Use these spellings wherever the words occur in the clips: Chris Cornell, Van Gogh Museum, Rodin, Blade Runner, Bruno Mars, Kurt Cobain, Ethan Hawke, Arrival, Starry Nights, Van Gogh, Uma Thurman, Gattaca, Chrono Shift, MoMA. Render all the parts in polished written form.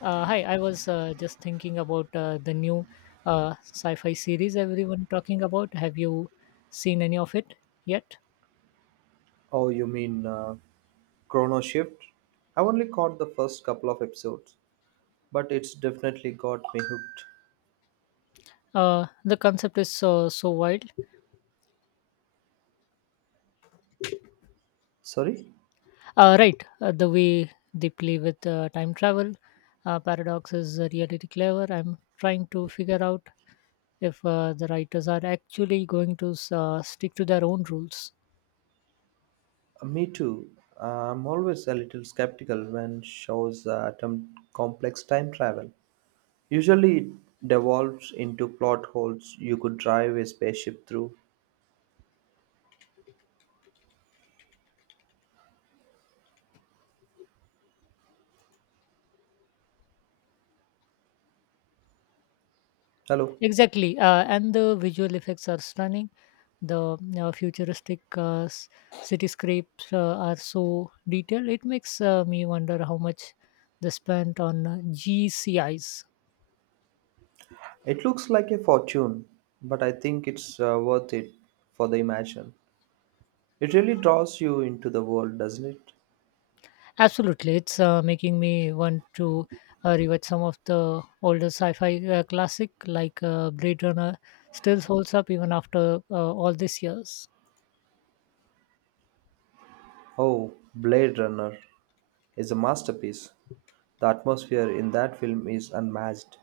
Hi, I was just thinking about the new sci-fi series everyone talking about. Have you seen any of it yet? Oh, you mean Chrono Shift? I only caught the first couple of episodes, but it's definitely got me hooked. The concept is so wild. Sorry? Right, the way they play with time travel paradox is really clever. I'm trying to figure out if the writers are actually going to stick to their own rules. Me too. I'm always a little skeptical when shows attempt complex time travel. Usually, it devolves into plot holes you could drive a spaceship through. Hello. Exactly, and the visual effects are stunning. The futuristic cityscapes are so detailed, it makes me wonder how much they spent on GCIs. It looks like a fortune, but I think it's worth it for the imagine. It really draws you into the world, doesn't it? Absolutely, it's making me want to rewatch some of the older sci-fi classic like Blade Runner. Still holds up even after all these years. Oh, Blade Runner. Is a masterpiece. The atmosphere in that film is unmatched.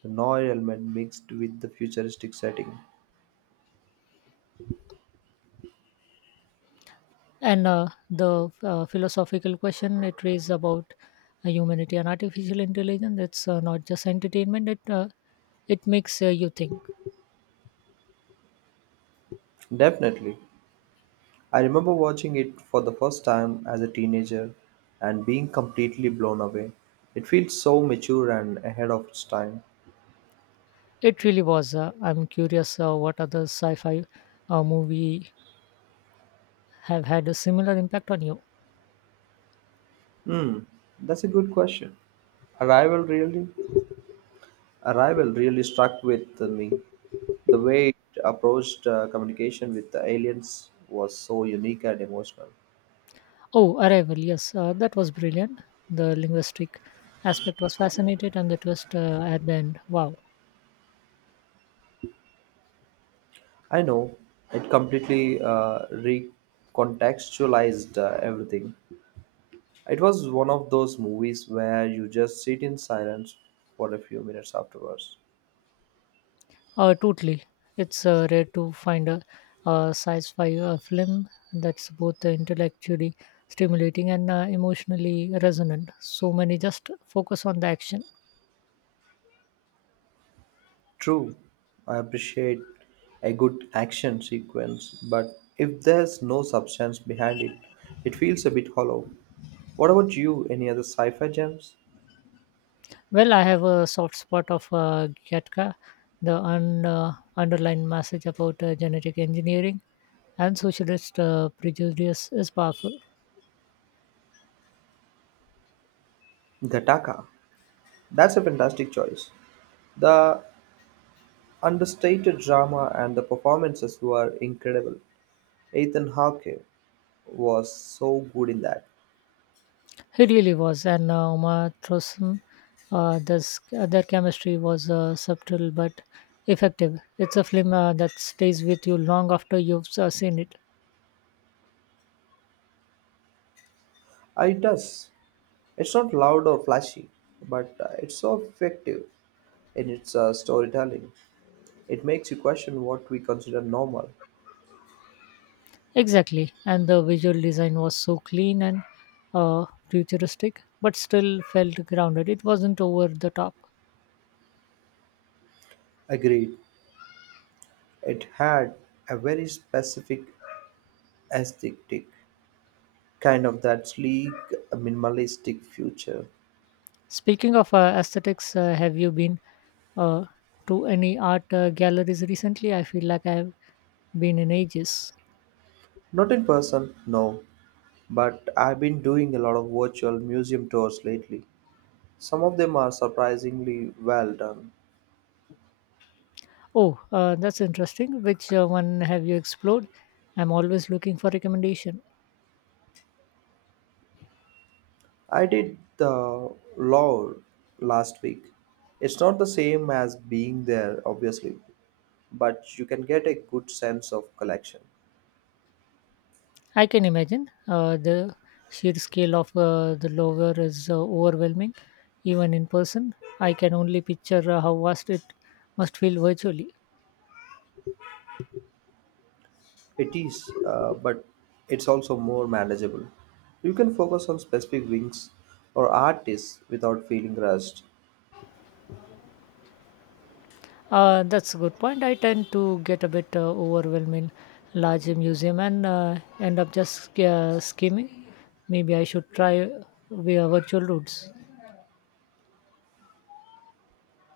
The noir element mixed with the futuristic setting. And the philosophical question it raises about humanity and artificial intelligence, it's not just entertainment. It makes you think. Definitely. I remember watching it for the first time as a teenager and being completely blown away. It feels so mature and ahead of its time. It really was. I'm curious what other sci-fi movie have had a similar impact on you. Hmm, that's a good question. Arrival really, Arrival really struck with me. The way it approached communication with the aliens was so unique and emotional. Oh, Arrival. Yes, that was brilliant. The linguistic aspect was fascinating, and the twist at the end. Wow. I know it completely recontextualized everything. It was one of those movies where you just sit in silence for a few minutes afterwards. Totally. It's rare to find a sci-fi film that's both intellectually stimulating and emotionally resonant. So many just focus on the action. True, I appreciate a good action sequence, but if there's no substance behind it, it feels a bit hollow. What about you? Any other sci-fi gems? Well, I have a soft spot of Gattaca, the underlying message about genetic engineering and socialist prejudice is powerful. Gattaca. That's a fantastic choice. The understated drama and the performances were incredible. Ethan Hawke was so good in that. He really was, and Uma Thurman, their chemistry was subtle but effective. It's a film that stays with you long after you've seen it. It does. It's not loud or flashy, but it's so effective in its storytelling. It makes you question what we consider normal. Exactly, and the visual design was so clean and futuristic, but still felt grounded. It wasn't over the top. Agreed. It had a very specific aesthetic, kind of that sleek, minimalistic future. Speaking of aesthetics, have you been uh, to any art galleries recently? I feel like I have been in ages. Not in person, no, but I've been doing a lot of virtual museum tours lately. Some of them are surprisingly well done. Oh, that's interesting. Which one have you explored? I'm always looking for recommendation. I did the law last week. It's not the same as being there, obviously, but you can get a good sense of collection. I can imagine the sheer scale of the lower is overwhelming, even in person. I can only picture how vast it must feel virtually. It is, but it's also more manageable. You can focus on specific wings or artists without feeling rushed. That's a good point. I tend to get a bit overwhelmed in large museum and end up just skimming. Maybe I should try via virtual routes.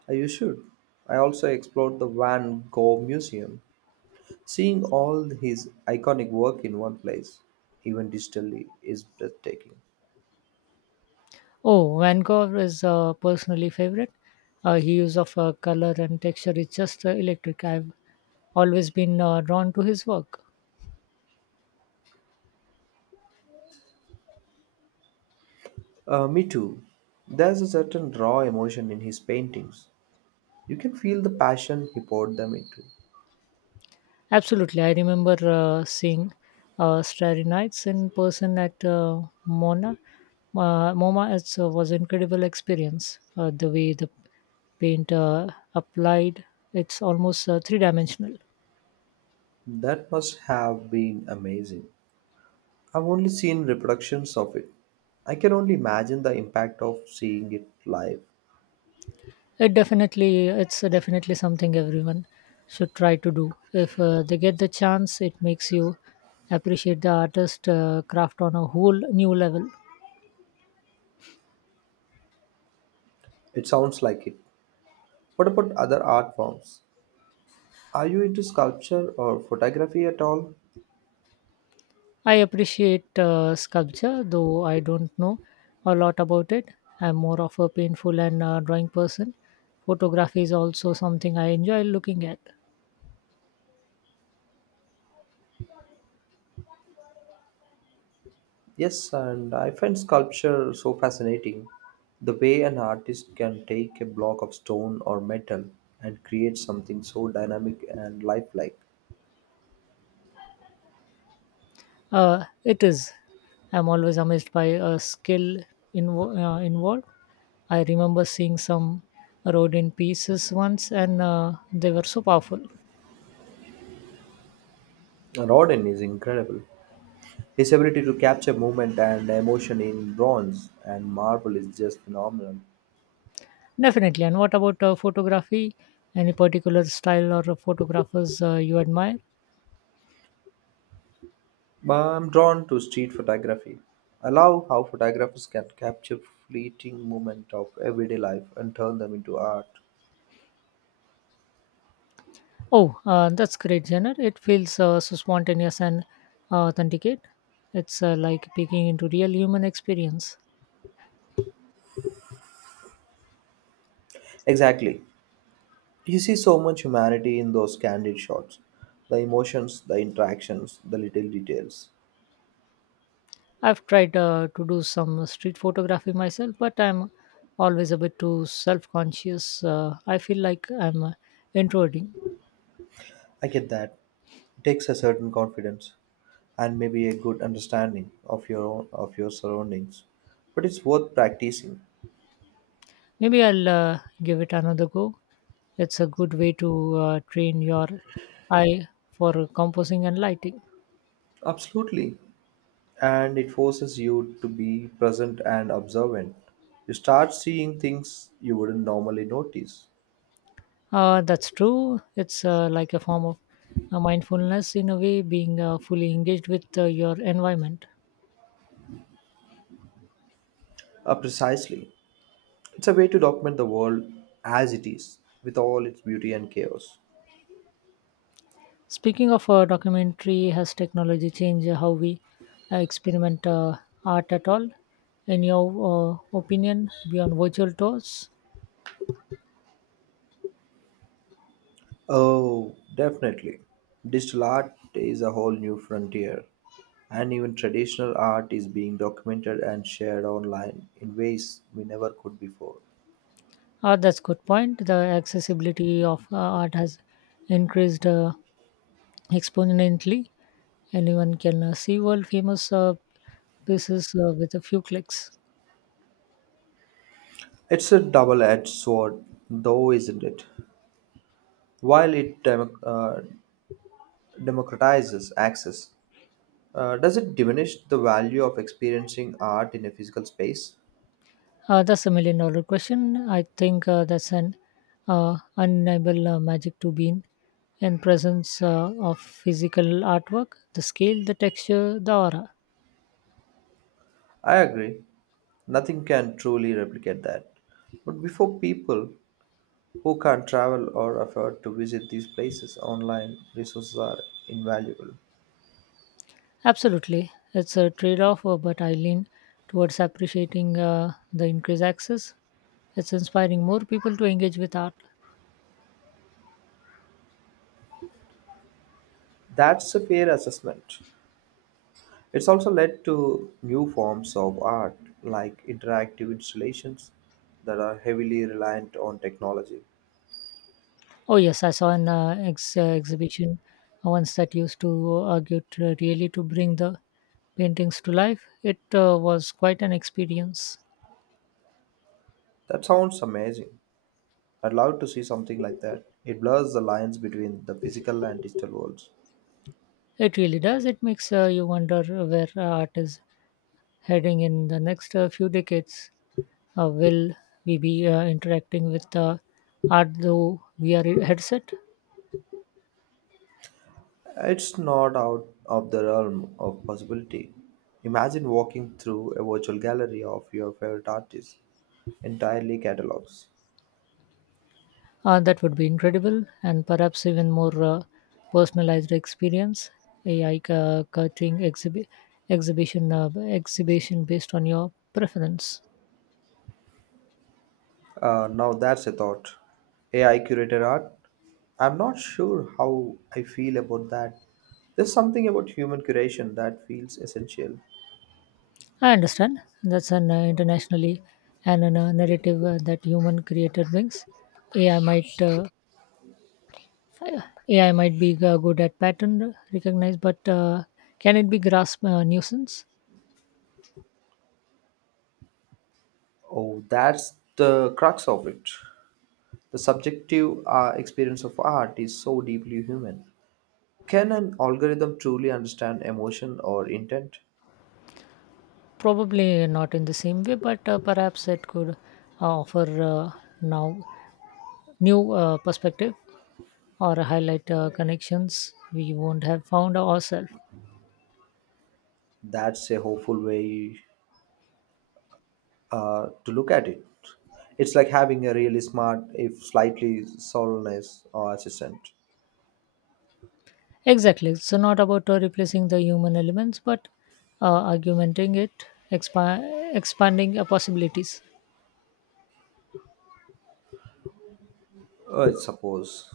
You should. I also explored the Van Gogh Museum. Seeing all his iconic work in one place, even digitally, is breathtaking. Oh, Van Gogh is personally favorite. His use of color and texture is just electric. I've always been drawn to his work. Me too. There's a certain raw emotion in his paintings. You can feel the passion he poured them into. Absolutely. I remember seeing Starry Nights in person at Mona. MoMA it's, was incredible experience. The way the paint applied, it's almost three dimensional. That must have been amazing. I've only seen reproductions of it. I can only imagine the impact of seeing it live. It's definitely something everyone should try to do. If they get the chance, it makes you appreciate the artist craft on a whole new level. It sounds like it. What about other art forms? Are you into sculpture or photography at all? I appreciate sculpture, though I don't know a lot about it. I'm more of a painful and drawing person. Photography is also something I enjoy looking at. Yes, and I find sculpture so fascinating. The way an artist can take a block of stone or metal and create something so dynamic and lifelike. It is. I'm always amazed by a skill involved. I remember seeing some rodent pieces once, and they were so powerful. Rodin is incredible. His ability to capture movement and emotion in bronze and marble is just phenomenal. Definitely. And what about photography? Any particular style or photographers you admire? But I'm drawn to street photography. I love how photographers can capture fleeting moment of everyday life and turn them into art. Oh, that's great, Jenner. It feels so spontaneous and authenticate. It's like peeking into real human experience. Exactly. You see so much humanity in those candid shots. The emotions, the interactions, the little details. I've tried to do some street photography myself, but I'm always a bit too self-conscious. I feel like I'm introverting. I get that. It takes a certain confidence and maybe a good understanding of your own, of your surroundings. But it's worth practicing. Maybe I'll give it another go. It's a good way to train your eye for composing and lighting. Absolutely. And it forces you to be present and observant. You start seeing things you wouldn't normally notice. That's true. It's like a form of mindfulness in a way, being fully engaged with your environment. Precisely. It's a way to document the world as it is, with all its beauty and chaos. Speaking of documentary, has technology changed how we experiment art at all? In your opinion, beyond virtual tours? Oh, definitely. Digital art is a whole new frontier, and even traditional art is being documented and shared online in ways we never could before. That's good point. The accessibility of art has increased exponentially. Anyone can see world famous pieces with a few clicks. It's a double edged sword, though, isn't it? While it democratizes access, does it diminish the value of experiencing art in a physical space? That's a million dollar question. I think that's an undeniable magic to be in presence of physical artwork, the scale, the texture, the aura. I agree. Nothing can truly replicate that. But before people Who can't travel or afford to visit these places, online resources are invaluable. Absolutely. It's a trade off, but I lean towards appreciating the increased access. It's inspiring more people to engage with art. That's a fair assessment. It's also led to new forms of art, like interactive installations that are heavily reliant on technology. Oh, yes, I saw an exhibition once that used to argue to, really to bring the paintings to life. It was quite an experience. That sounds amazing. I'd love to see something like that. It blurs the lines between the physical and digital worlds. It really does. It makes you wonder where art is heading in the next few decades. Will we be interacting with art through VR headset? It's not out of the realm of possibility. Imagine walking through a virtual gallery of your favorite artists, entirely catalogs. That would be incredible, and perhaps even more personalized experience. AI cutting exhibition based on your preference. Now that's a thought. AI curated art? I'm not sure how I feel about that. There's something about human curation that feels essential. I understand. That's an internationally and narrative that human created brings. AI might uh, Uh, AI might be good at pattern recognize, but can it be grasp nuisance? Oh, that's the crux of it. The subjective experience of art is so deeply human. Can an algorithm truly understand emotion or intent? Probably not in the same way, but perhaps it could offer now new perspective or highlight connections we won't have found ourselves. That's a hopeful way to look at it. It's like having a really smart, if slightly soulless, or assistant. Exactly. So not about replacing the human elements, but augmenting it, expanding possibilities. I suppose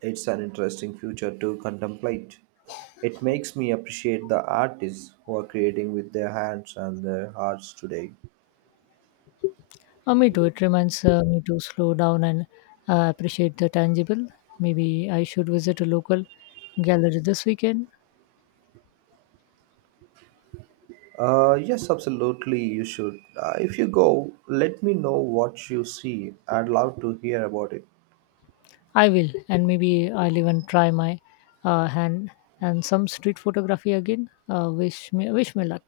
it's an interesting future to contemplate. It makes me appreciate the artists who are creating with their hands and their hearts today. Me too. It reminds me to slow down and appreciate the tangible. Maybe I should visit a local gallery this weekend. Yes, absolutely, you should. If you go, let me know what you see. I'd love to hear about it. I will, and maybe I'll even try my hand and some street photography again. Wish me luck.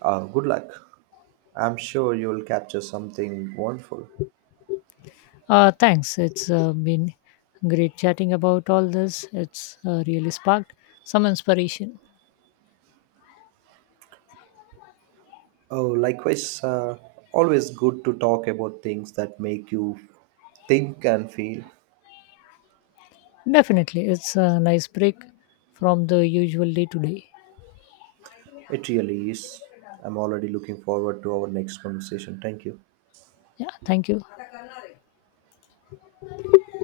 Good luck. I'm sure you'll capture something wonderful. Thanks. It's been great chatting about all this. It's really sparked some inspiration. Oh, likewise, always good to talk about things that make you think and feel. Definitely, it's a nice break from the usual day to day. It really is. I'm already looking forward to our next conversation. Thank you. Yeah, thank you.